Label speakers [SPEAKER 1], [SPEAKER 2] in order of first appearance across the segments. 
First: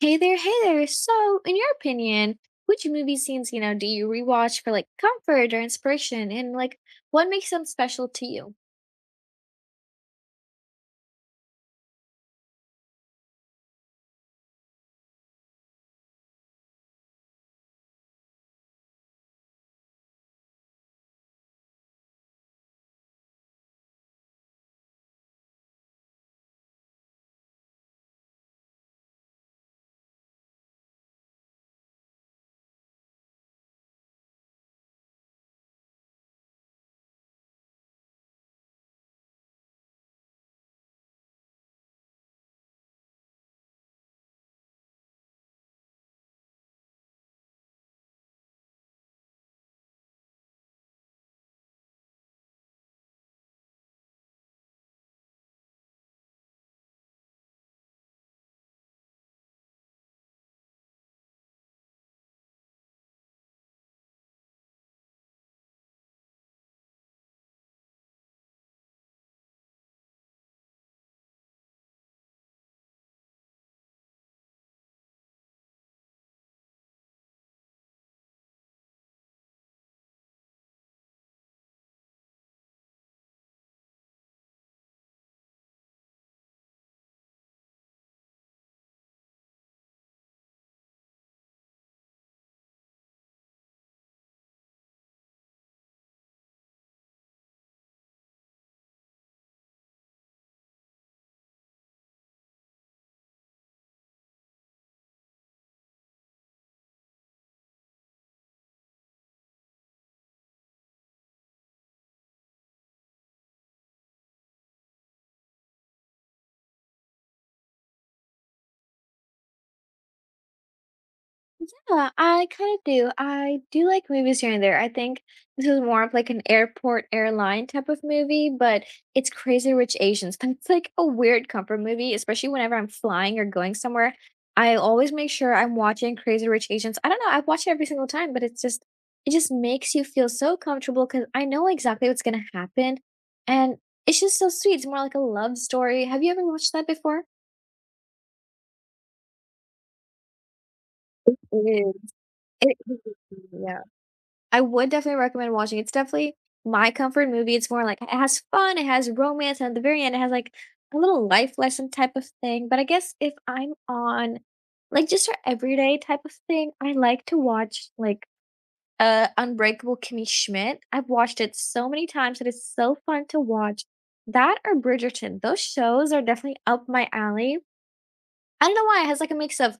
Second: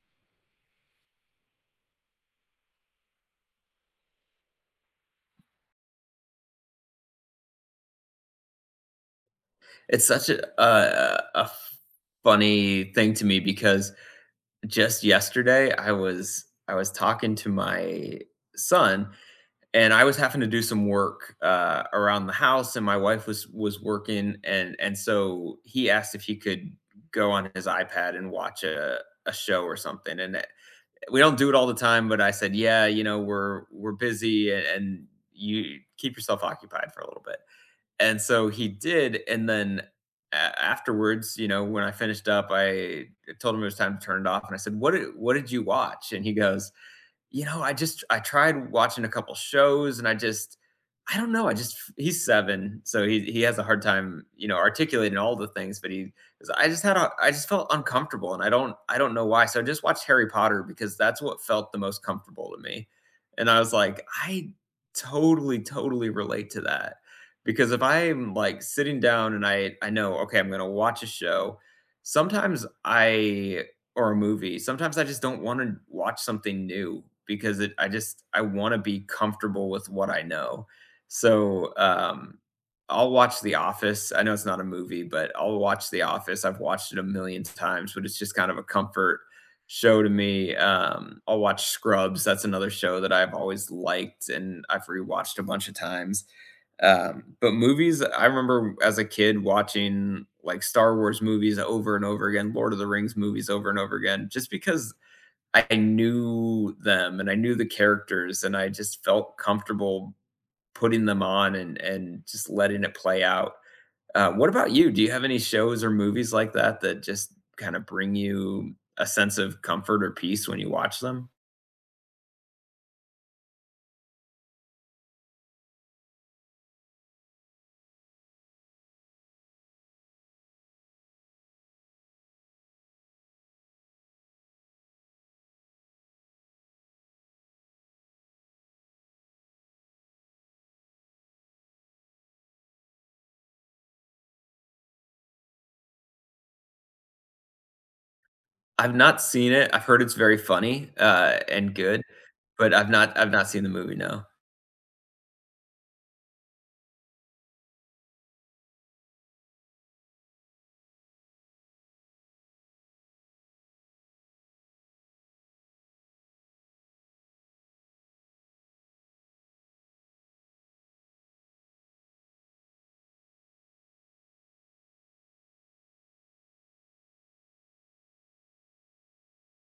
[SPEAKER 1] Hey there, hey there. So, in your opinion, which movie scenes, do you rewatch for like comfort or inspiration? And like, what makes them special to you?
[SPEAKER 2] It's such a funny thing to me because just yesterday I was talking to my son, and I was having to do some work, around the house, and my wife was working, and so he asked if he could go on his iPad and watch a show or something, and, we don't do it all the time, but I said, "Yeah, you know, we're busy, a and you keep yourself occupied for a little bit." And so he did, and then a afterwards, you know, when I finished up, I told him it was time to turn it off, and I said, "What did you watch?" And he goes, you know, I tried watching a couple shows and I don't know, I just he's 7, so he has a hard time, you know, articulating all the things, but he, I just felt uncomfortable and I don't know why. So I just watched Harry Potter because that's what felt the most comfortable to me. And I was like, I totally, totally relate to that. Because if I'm like sitting down and I know, okay, I'm gonna watch a show, sometimes I or a movie. Sometimes I just don't wanna watch something new because it I just I wanna be comfortable with what I know. So, I'll watch The Office. I know it's not a movie, but I'll watch The Office. I've watched it a million times, but it's just kind of a comfort show to me. I'll watch Scrubs. That's another show that I've always liked, and I've rewatched a bunch of times. But movies, I remember as a kid watching like Star Wars movies over and over again, Lord of the Rings movies over and over again, just because I knew them and I knew the characters and I just felt comfortable putting them on and just letting it play out. What about you? Do you have any shows or movies like that that just kind of bring you a sense of comfort or peace when you watch them?
[SPEAKER 1] Yeah, I kinda do. I do like movies here and there. I think this is more of like an airport airline type of movie, but it's Crazy Rich Asians. It's like a weird comfort movie, especially whenever I'm flying or going somewhere. I always make sure I'm watching Crazy Rich Asians. I don't know, I watch it every single time, but it just makes you feel so comfortable because I know exactly what's gonna happen. And it's just so sweet. It's more like a love story. Have you ever watched that before?
[SPEAKER 2] I've not seen it. I've heard it's very funny,
[SPEAKER 1] It
[SPEAKER 2] and good,
[SPEAKER 1] is.
[SPEAKER 2] but
[SPEAKER 1] It
[SPEAKER 2] I've not I've
[SPEAKER 1] is.
[SPEAKER 2] not seen the movie, no.
[SPEAKER 1] I would definitely recommend watching. It's definitely my comfort movie. It's more like it has fun, it has romance, and at the very end, it has like a little life lesson type of thing. But I guess if I'm on like just our everyday type of thing, I like to watch like Unbreakable Kimmy Schmidt. I've watched it so many times and it's so fun to watch. That or Bridgerton. Those shows are definitely up my alley. I don't know why, it has, like, a mix of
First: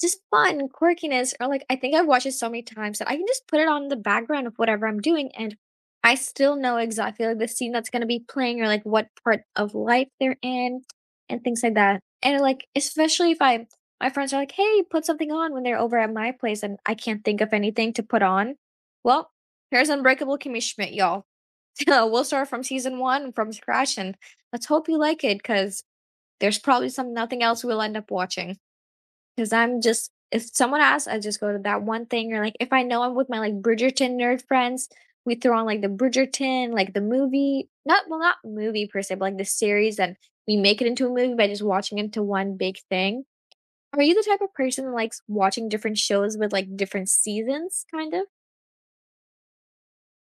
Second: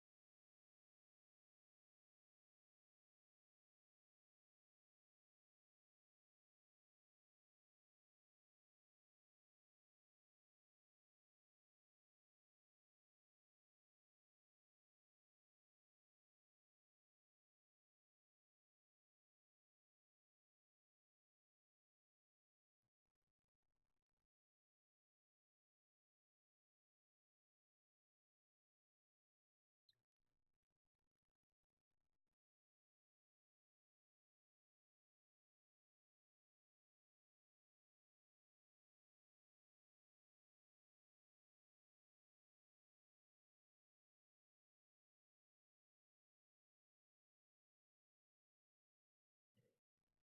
[SPEAKER 1] just fun and quirkiness, or, like, I think I've watched it so many times that I can just put it on the background of whatever I'm doing, and I still know exactly, like, the scene that's gonna be playing or, like, what part of life they're in and things like that. And, like, especially if I my friends are like, "Hey, put something on," when they're over at my place and I can't think of anything to put on. Well, here's Unbreakable Kimmy Schmidt, y'all. We'll start from season 1 from scratch, and let's hope you like it, cause. There's probably some nothing else we'll end up watching because 'cause I'm just if someone asks, I just go to that one thing, or, like, if I know I'm with my, like, Bridgerton nerd friends, we throw on, like, the Bridgerton, like, the movie — not, well, not movie per se, but, like, the series, and we make it into a movie by just watching it into one big thing. Are you the type of person that likes watching different shows with, like, different seasons, kind of?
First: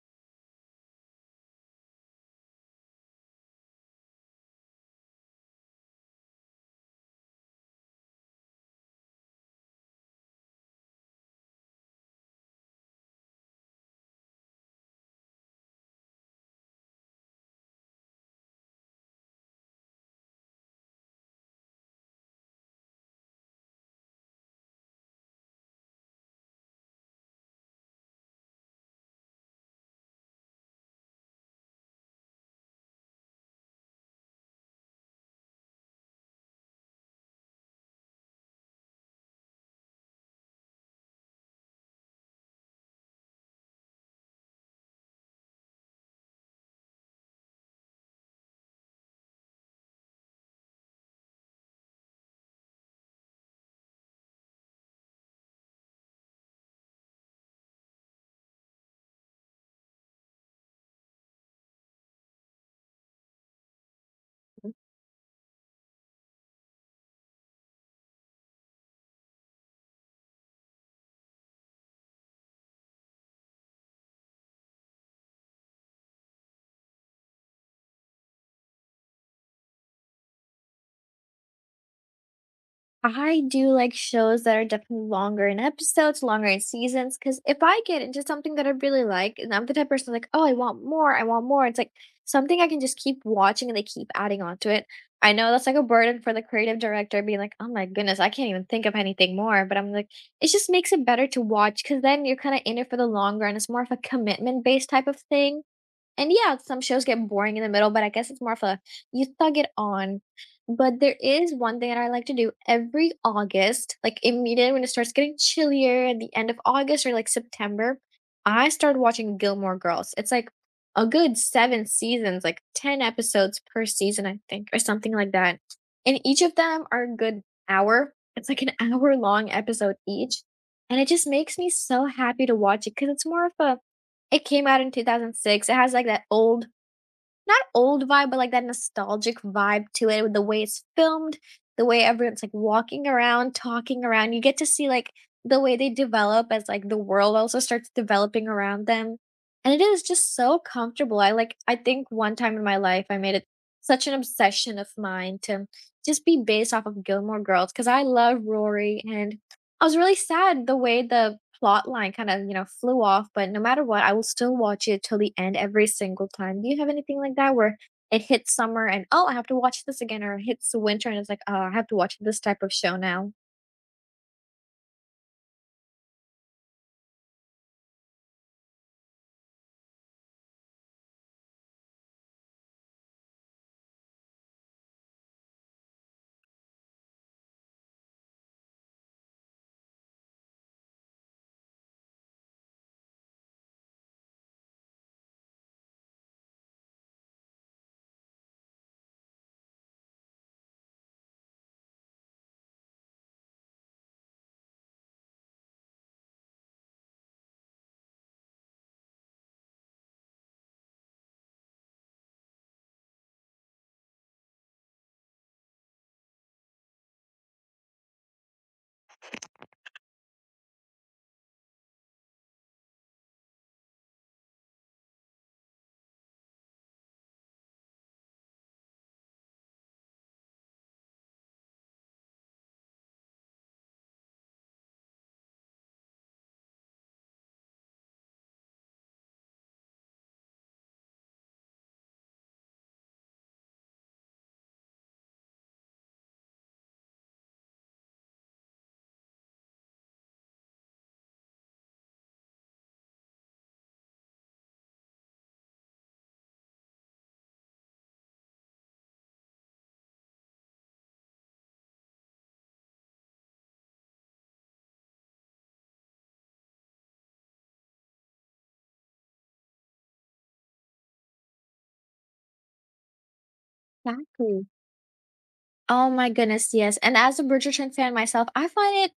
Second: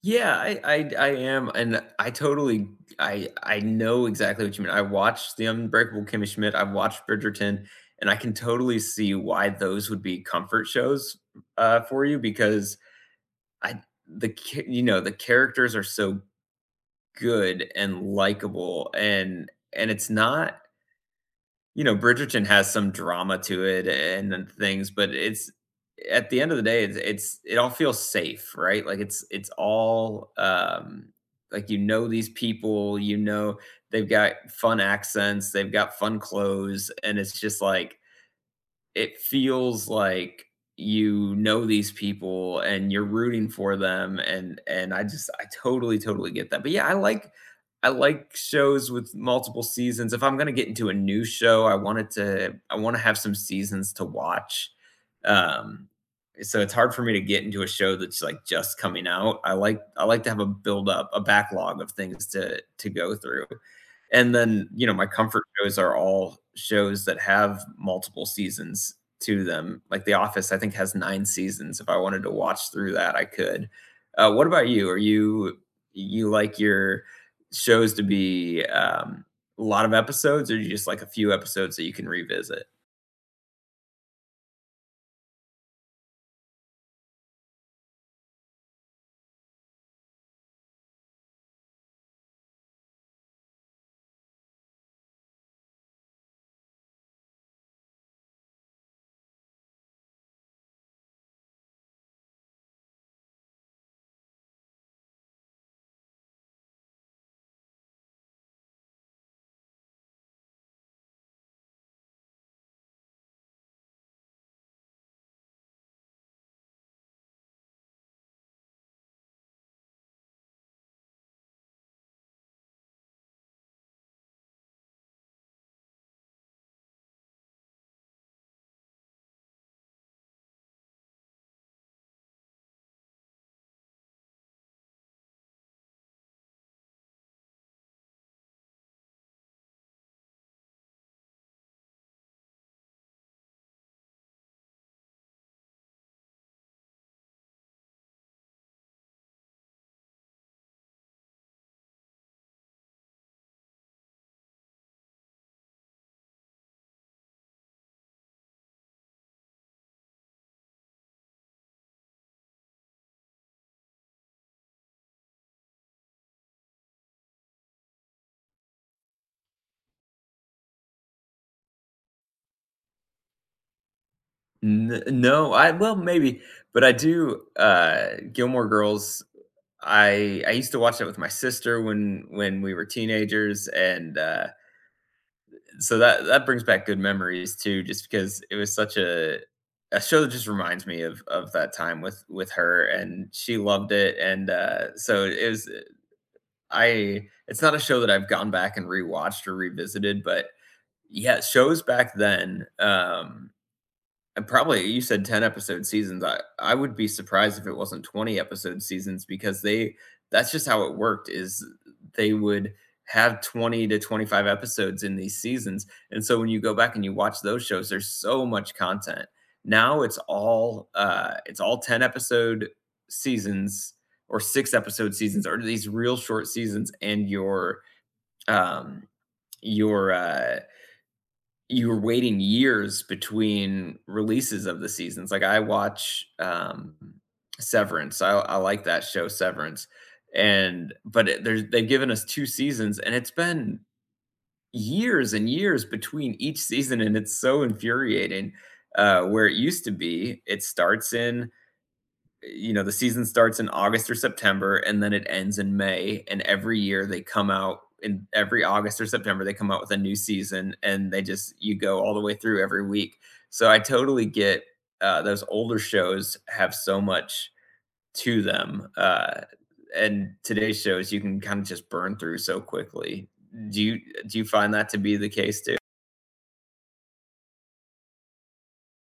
[SPEAKER 2] Yeah, I am, and I totally I know exactly what you mean. I watched The Unbreakable Kimmy Schmidt, I've watched Bridgerton, and I can totally see why those would be comfort shows, for you because I the ca you know, the characters are so good and likable, and it's not You know, Bridgerton has some drama to it and then things, but it's at the end of the day, it's it all feels safe, right? Like it's all like you know these people, you know they've got fun accents, they've got fun clothes, and it's just like it feels like you know these people and you're rooting for them and I totally totally get that. But yeah, I like shows with multiple seasons. If I'm going to get into a new show, I want to have some seasons to watch. Um so it's hard for me to get into a show that's like just coming out. I like to have a build up, a backlog of things to go through. And then, you know, my comfort shows are all shows that have multiple seasons to them. Like The Office, I think, has 9 seasons. If I wanted to watch through that, I could. What about you? Are you you like your shows to be, a lot of episodes, or you just like a few episodes that you can revisit?
[SPEAKER 1] I do like shows that are definitely longer in episodes, longer in seasons, because if I get into something that I really like, and I'm the type of person like, oh, I want more, I want more. It's like something I can just keep watching and they keep adding on to it. I know that's like a burden for the creative director being like, oh my goodness, I can't even think of anything more. But I'm like, it just makes it better to watch because then you're kind of in it for the long run. It's more of a commitment based type of thing, and yeah, some shows get boring in the middle, but I guess it's more of a you thug it on. But there is one thing that I like to do every August, like immediately when it starts getting chillier at the end of August or like September. I start watching Gilmore Girls. It's like a good seven seasons, like 10 episodes per season, I think, or something like that. And each of them are a good hour. It's like an hour long episode each. And it just makes me so happy to watch it because it's more of a it came out in 2006. It has, like, that old — not old vibe, but, like, that nostalgic vibe to it with the way it's filmed, the way everyone's, like, walking around, talking around. You get to see, like, the way they develop as, like, the world also starts developing around them, and it is just so comfortable. I, like, I think one time in my life, I made it such an obsession of mine to just be based off of Gilmore Girls because I love Rory, and I was really sad the way the plot line kind of, you know, flew off, but no matter what, I will still watch it till the end every single time. Do you have anything like that where it hits summer and oh, I have to watch this again, or it hits winter and it's like, oh, I have to watch this type of show now?
[SPEAKER 2] N No, I well, maybe, but I do, Gilmore Girls, I used to watch it with my sister when we were teenagers, and, so that brings back good memories too, just because it was such a show that just reminds me of that time with her, and she loved it, and so it was. I it's not a show that I've gone back and rewatched or revisited, but yeah, shows back then. And probably you said 10 episode seasons, I would be surprised if it wasn't 20 episode seasons because they that's just how it worked is they would have 20 to 25 episodes in these seasons. And so when you go back and you watch those shows, there's so much content. Now it's all 10 episode seasons or 6 episode seasons or these real short seasons and um your you were waiting years between releases of the seasons. Like I watch Severance. I like that show Severance. And but it, there's they've given us two seasons and it's been years and years between each season and it's so infuriating. Where it used to be, it starts in you know, the season starts in August or September and then it ends in May. And every year they come out in every August or September, they come out with a new season and they just, you go all the way through every week. So I totally get those older shows have so much to them. And today's shows you can kind of just burn through so quickly. Do you do you
[SPEAKER 1] Exactly.
[SPEAKER 2] find that to be the case too?
[SPEAKER 1] Oh my goodness, yes. And as a Bridgerton fan myself, I find it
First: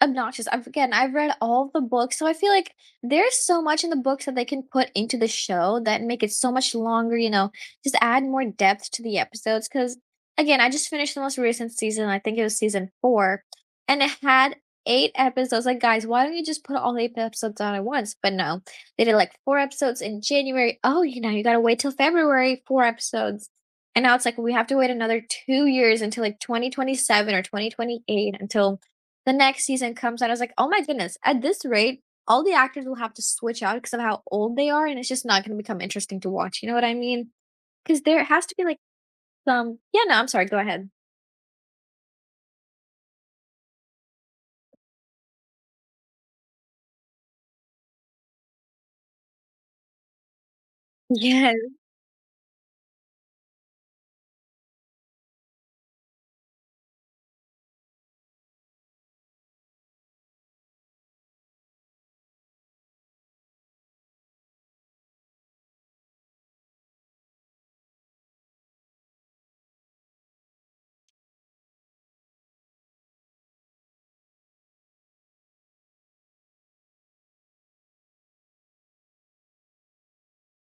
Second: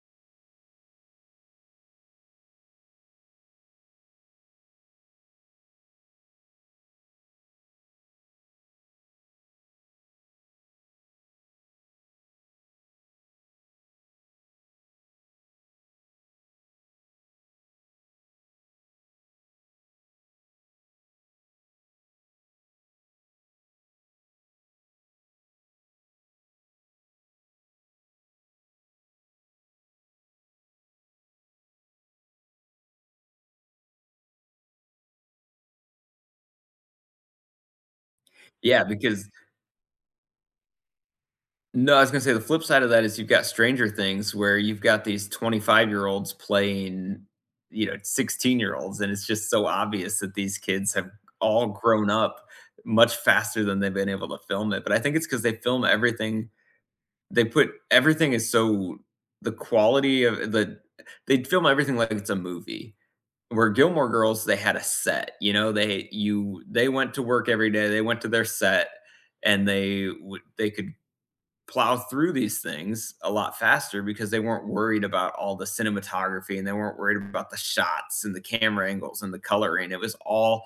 [SPEAKER 1] obnoxious. I've — again, I've read all the books, so I feel like there's so much in the books that they can put into the show that make it so much longer, you know, just add more depth to the episodes. Because again, I just finished the most recent season, I think it was season four, and it had eight episodes. Like, guys, why don't you just put all eight episodes on at once? But no, they did like four episodes in January. Oh, you know, you got to wait till February, four episodes. And now it's like we have to wait another 2 years until like 2027 or 2028 until the next season comes out. I was like, "Oh my goodness, at this rate, all the actors will have to switch out because of how old they are, and it's just not gonna become interesting to watch." You know what I mean? Because there has to be, like,
[SPEAKER 2] Yeah, because
[SPEAKER 1] some — yeah, no, I'm sorry, go ahead.
[SPEAKER 2] no, I was gonna say the flip side of that is you've got Stranger Things where you've got these 25-year-olds playing, you know, 16-year-olds, and it's just so obvious that these kids have
[SPEAKER 1] Yes,
[SPEAKER 2] all grown up much faster than they've been able to film it, but I think it's because they film everything they put everything is so the quality of the they film everything like it's a movie. Where Gilmore Girls, they had a set, you know, they went to work every day, they went to their set, and they could plow through these things a lot faster because they weren't worried about all the cinematography and they weren't worried about the shots and the camera angles and the coloring. It was all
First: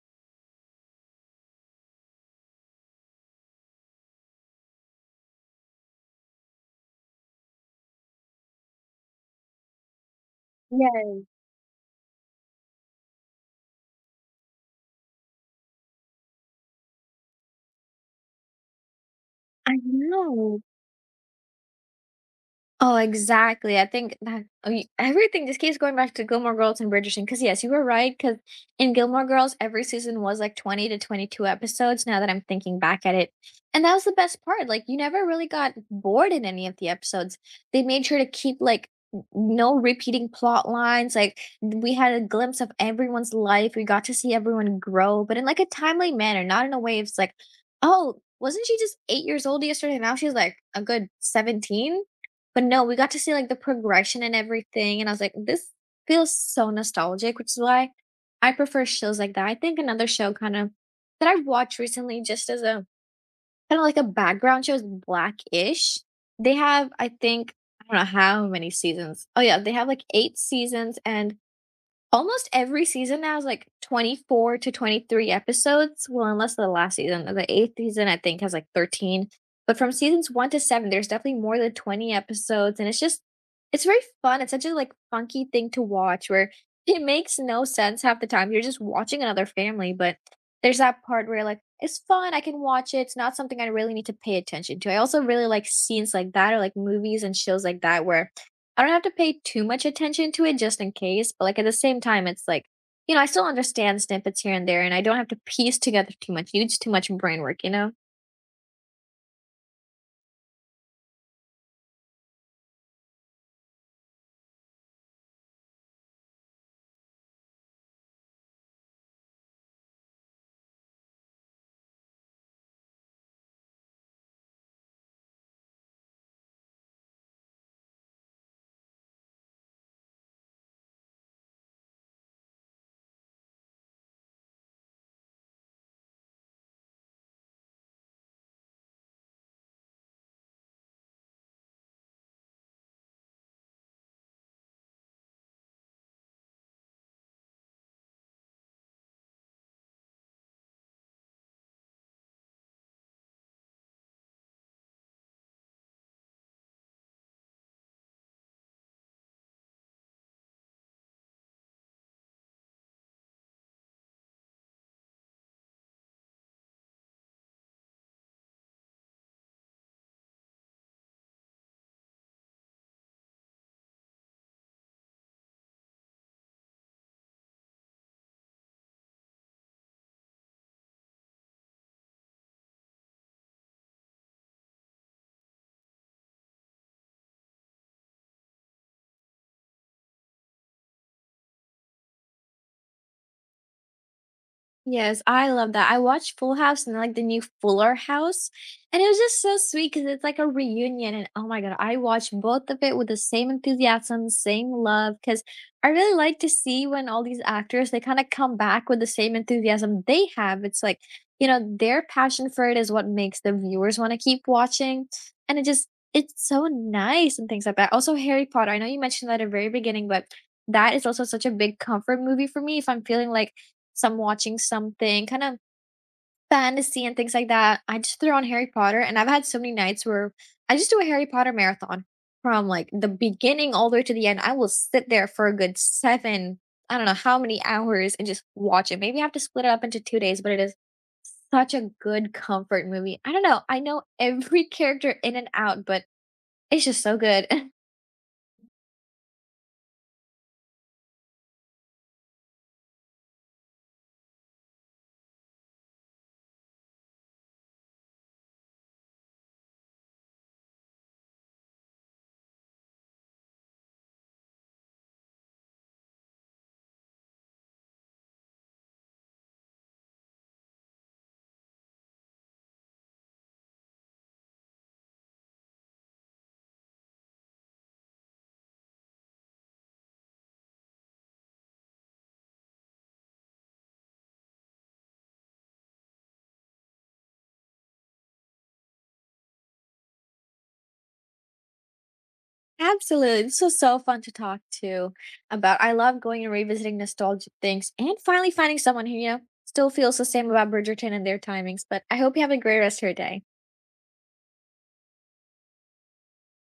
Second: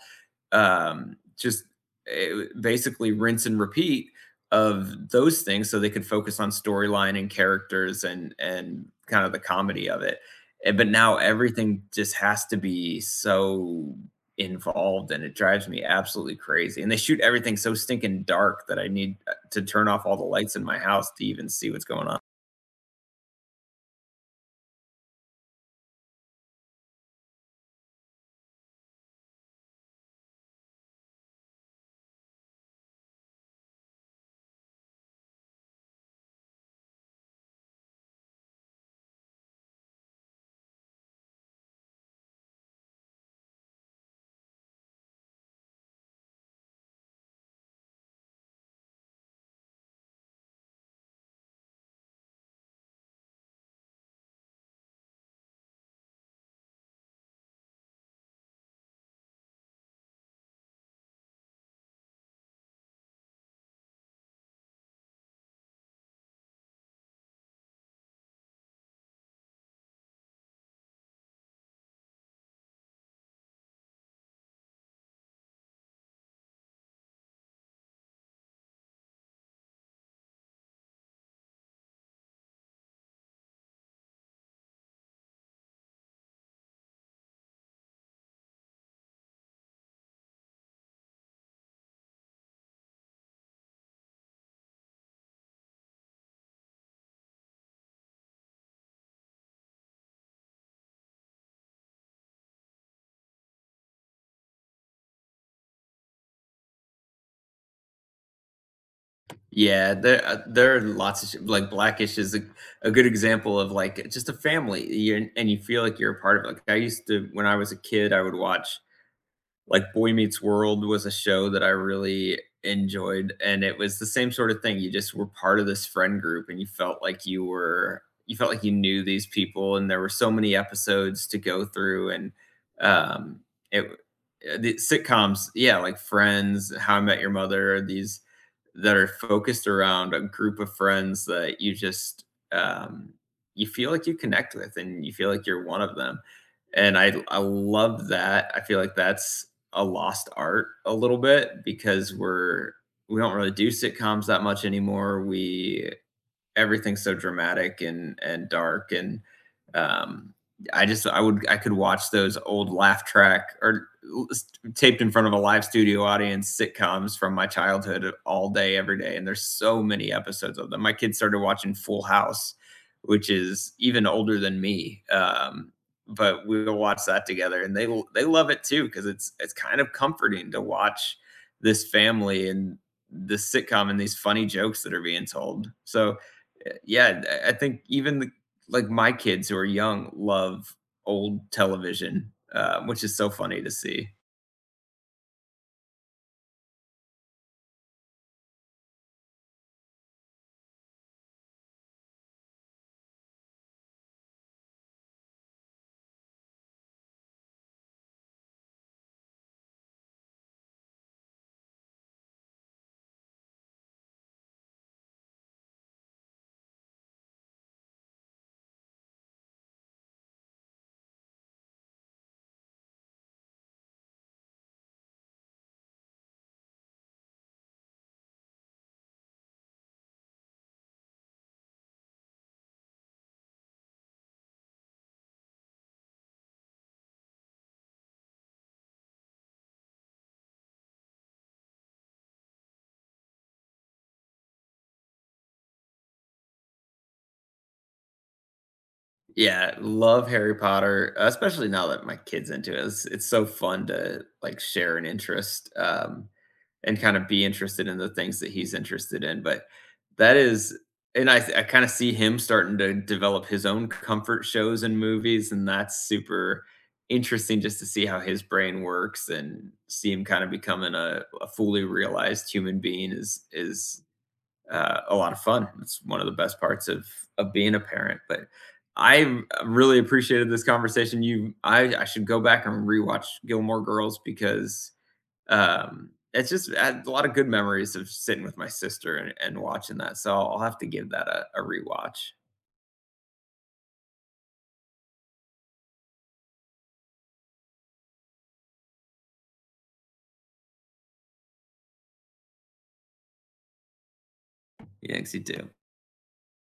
[SPEAKER 2] just eh, basically rinse and repeat of those things so they could focus on storyline and characters and kind of the comedy of it. But now
[SPEAKER 1] yes,
[SPEAKER 2] everything just has to be so involved and it drives me absolutely crazy. And they shoot everything so stinking dark that I need to
[SPEAKER 1] I
[SPEAKER 2] turn off all the lights
[SPEAKER 1] know.
[SPEAKER 2] in my house to even see what's going on.
[SPEAKER 1] Oh, exactly. I think that — I mean, everything just keeps going back to Gilmore Girls and Bridgerton. Because yes, you were right. Because in Gilmore Girls, every season was like 20 to 22 episodes. Now that I'm thinking back at it, and that was the best part. Like you never really got bored in any of the episodes. They made sure to keep like no repeating plot lines. Like we had a glimpse of everyone's life. We got to see everyone grow, but in like a timely manner, not in a way it's like, oh, wasn't she just 8 years old yesterday? Now she's like a good 17, but no, we got to see, like, the progression and everything, and I was like, "This feels so nostalgic," which is why I prefer shows like that. I think another show kind of that I've watched recently just as a kind of like a background show is Black-ish. They have, I think — I don't know how many seasons. Oh, yeah, they have, like, 8 seasons, and almost every season now is, like, 24 to 23 episodes, well, unless the last season, the 8th season, I think, has, like, 13, but from seasons 1 to 7, there's definitely more than 20 episodes, and it's just it's very fun, it's such a, like, funky thing to watch where it makes no sense half the time, you're just watching another family, but there's that part where, like, "It's fun, I can watch it, it's not something I really need to pay attention to." I also really like scenes like that, or, like, movies and shows like that where I don't have to pay too much attention to it just in case, but, like, at the same time, it's like, you know, I still understand snippets here and there, and I don't have to piece together too much, use too much brain work, you know?
[SPEAKER 2] Yeah, there there are lots of like Blackish is a good example of like just a family, you feel like you're a part of it. Like I used to when I was a kid, I would watch like Boy Meets World was a show that I really enjoyed and it was the same sort of thing. You just were part of this friend group and you felt like you felt like you knew these people and there were so many episodes to go through and um it the sitcoms, yeah, like Friends, How I Met Your Mother, these that are focused around a group of friends that you just um, you feel like you connect with and you feel like you're one of them and I love that. I feel like that's a lost art a little bit because we're we don't really do sitcoms that much anymore. We everything's so dramatic and dark and um I would I could watch those old laugh track or taped in front of a live studio audience sitcoms from my childhood all day every day, and there's so many episodes of them. My kids started watching Full House, which is even older than me, but we'll watch that together and they love it too because it's kind of comforting to watch this family and this sitcom and these funny jokes that are being told. So yeah, I think even the like, my kids who are young love old television, which is so funny to see.
[SPEAKER 1] Yes, I love that. I watched Full House and like the new Fuller House, and it was just so sweet because it's like a reunion. And oh my God, I watched both of it with the same enthusiasm, same love. Because I really like to see when all these actors they kind of come back with the same enthusiasm they have. It's like, you know, their passion for it is what makes the viewers want to keep watching. And it just, it's so nice and things like that. Also, Harry Potter. I know you mentioned that at the very beginning, but that is also such a big comfort movie for me if I'm feeling like some watching something, kind of fantasy and things like that. I just throw on Harry Potter, and I've had so many nights where I just do a Harry Potter marathon from like the beginning all the way to the end. I will sit there for a good seven, I don't know how many hours and just watch it. Maybe I have to split it up into 2 days, but it is such a good comfort movie. I don't know. I know every character in and out, but it's just so good.
[SPEAKER 2] Yeah, love Harry Potter, especially now that my kid's into it. It's so fun to, like, share an interest, and kind of be interested in the things that he's interested in. But that is, and I kind of see him starting to develop his own comfort shows and movies, and that's super interesting just to see how his brain works and see him kind of becoming a fully realized human being is a lot of fun. It's one of the best parts of being a parent. But I really appreciated this conversation. You, I should go back and rewatch Gilmore Girls because it's just I had a lot of good memories of sitting with my sister and watching that. So I'll have to give that a rewatch.
[SPEAKER 1] Absolutely. This was so fun to talk to about. I love going and revisiting nostalgic things and finally finding someone who, you know, still feels the same about Bridgerton and their timings. But I hope you have a great rest of your day.
[SPEAKER 2] Yeah, 'cause you do.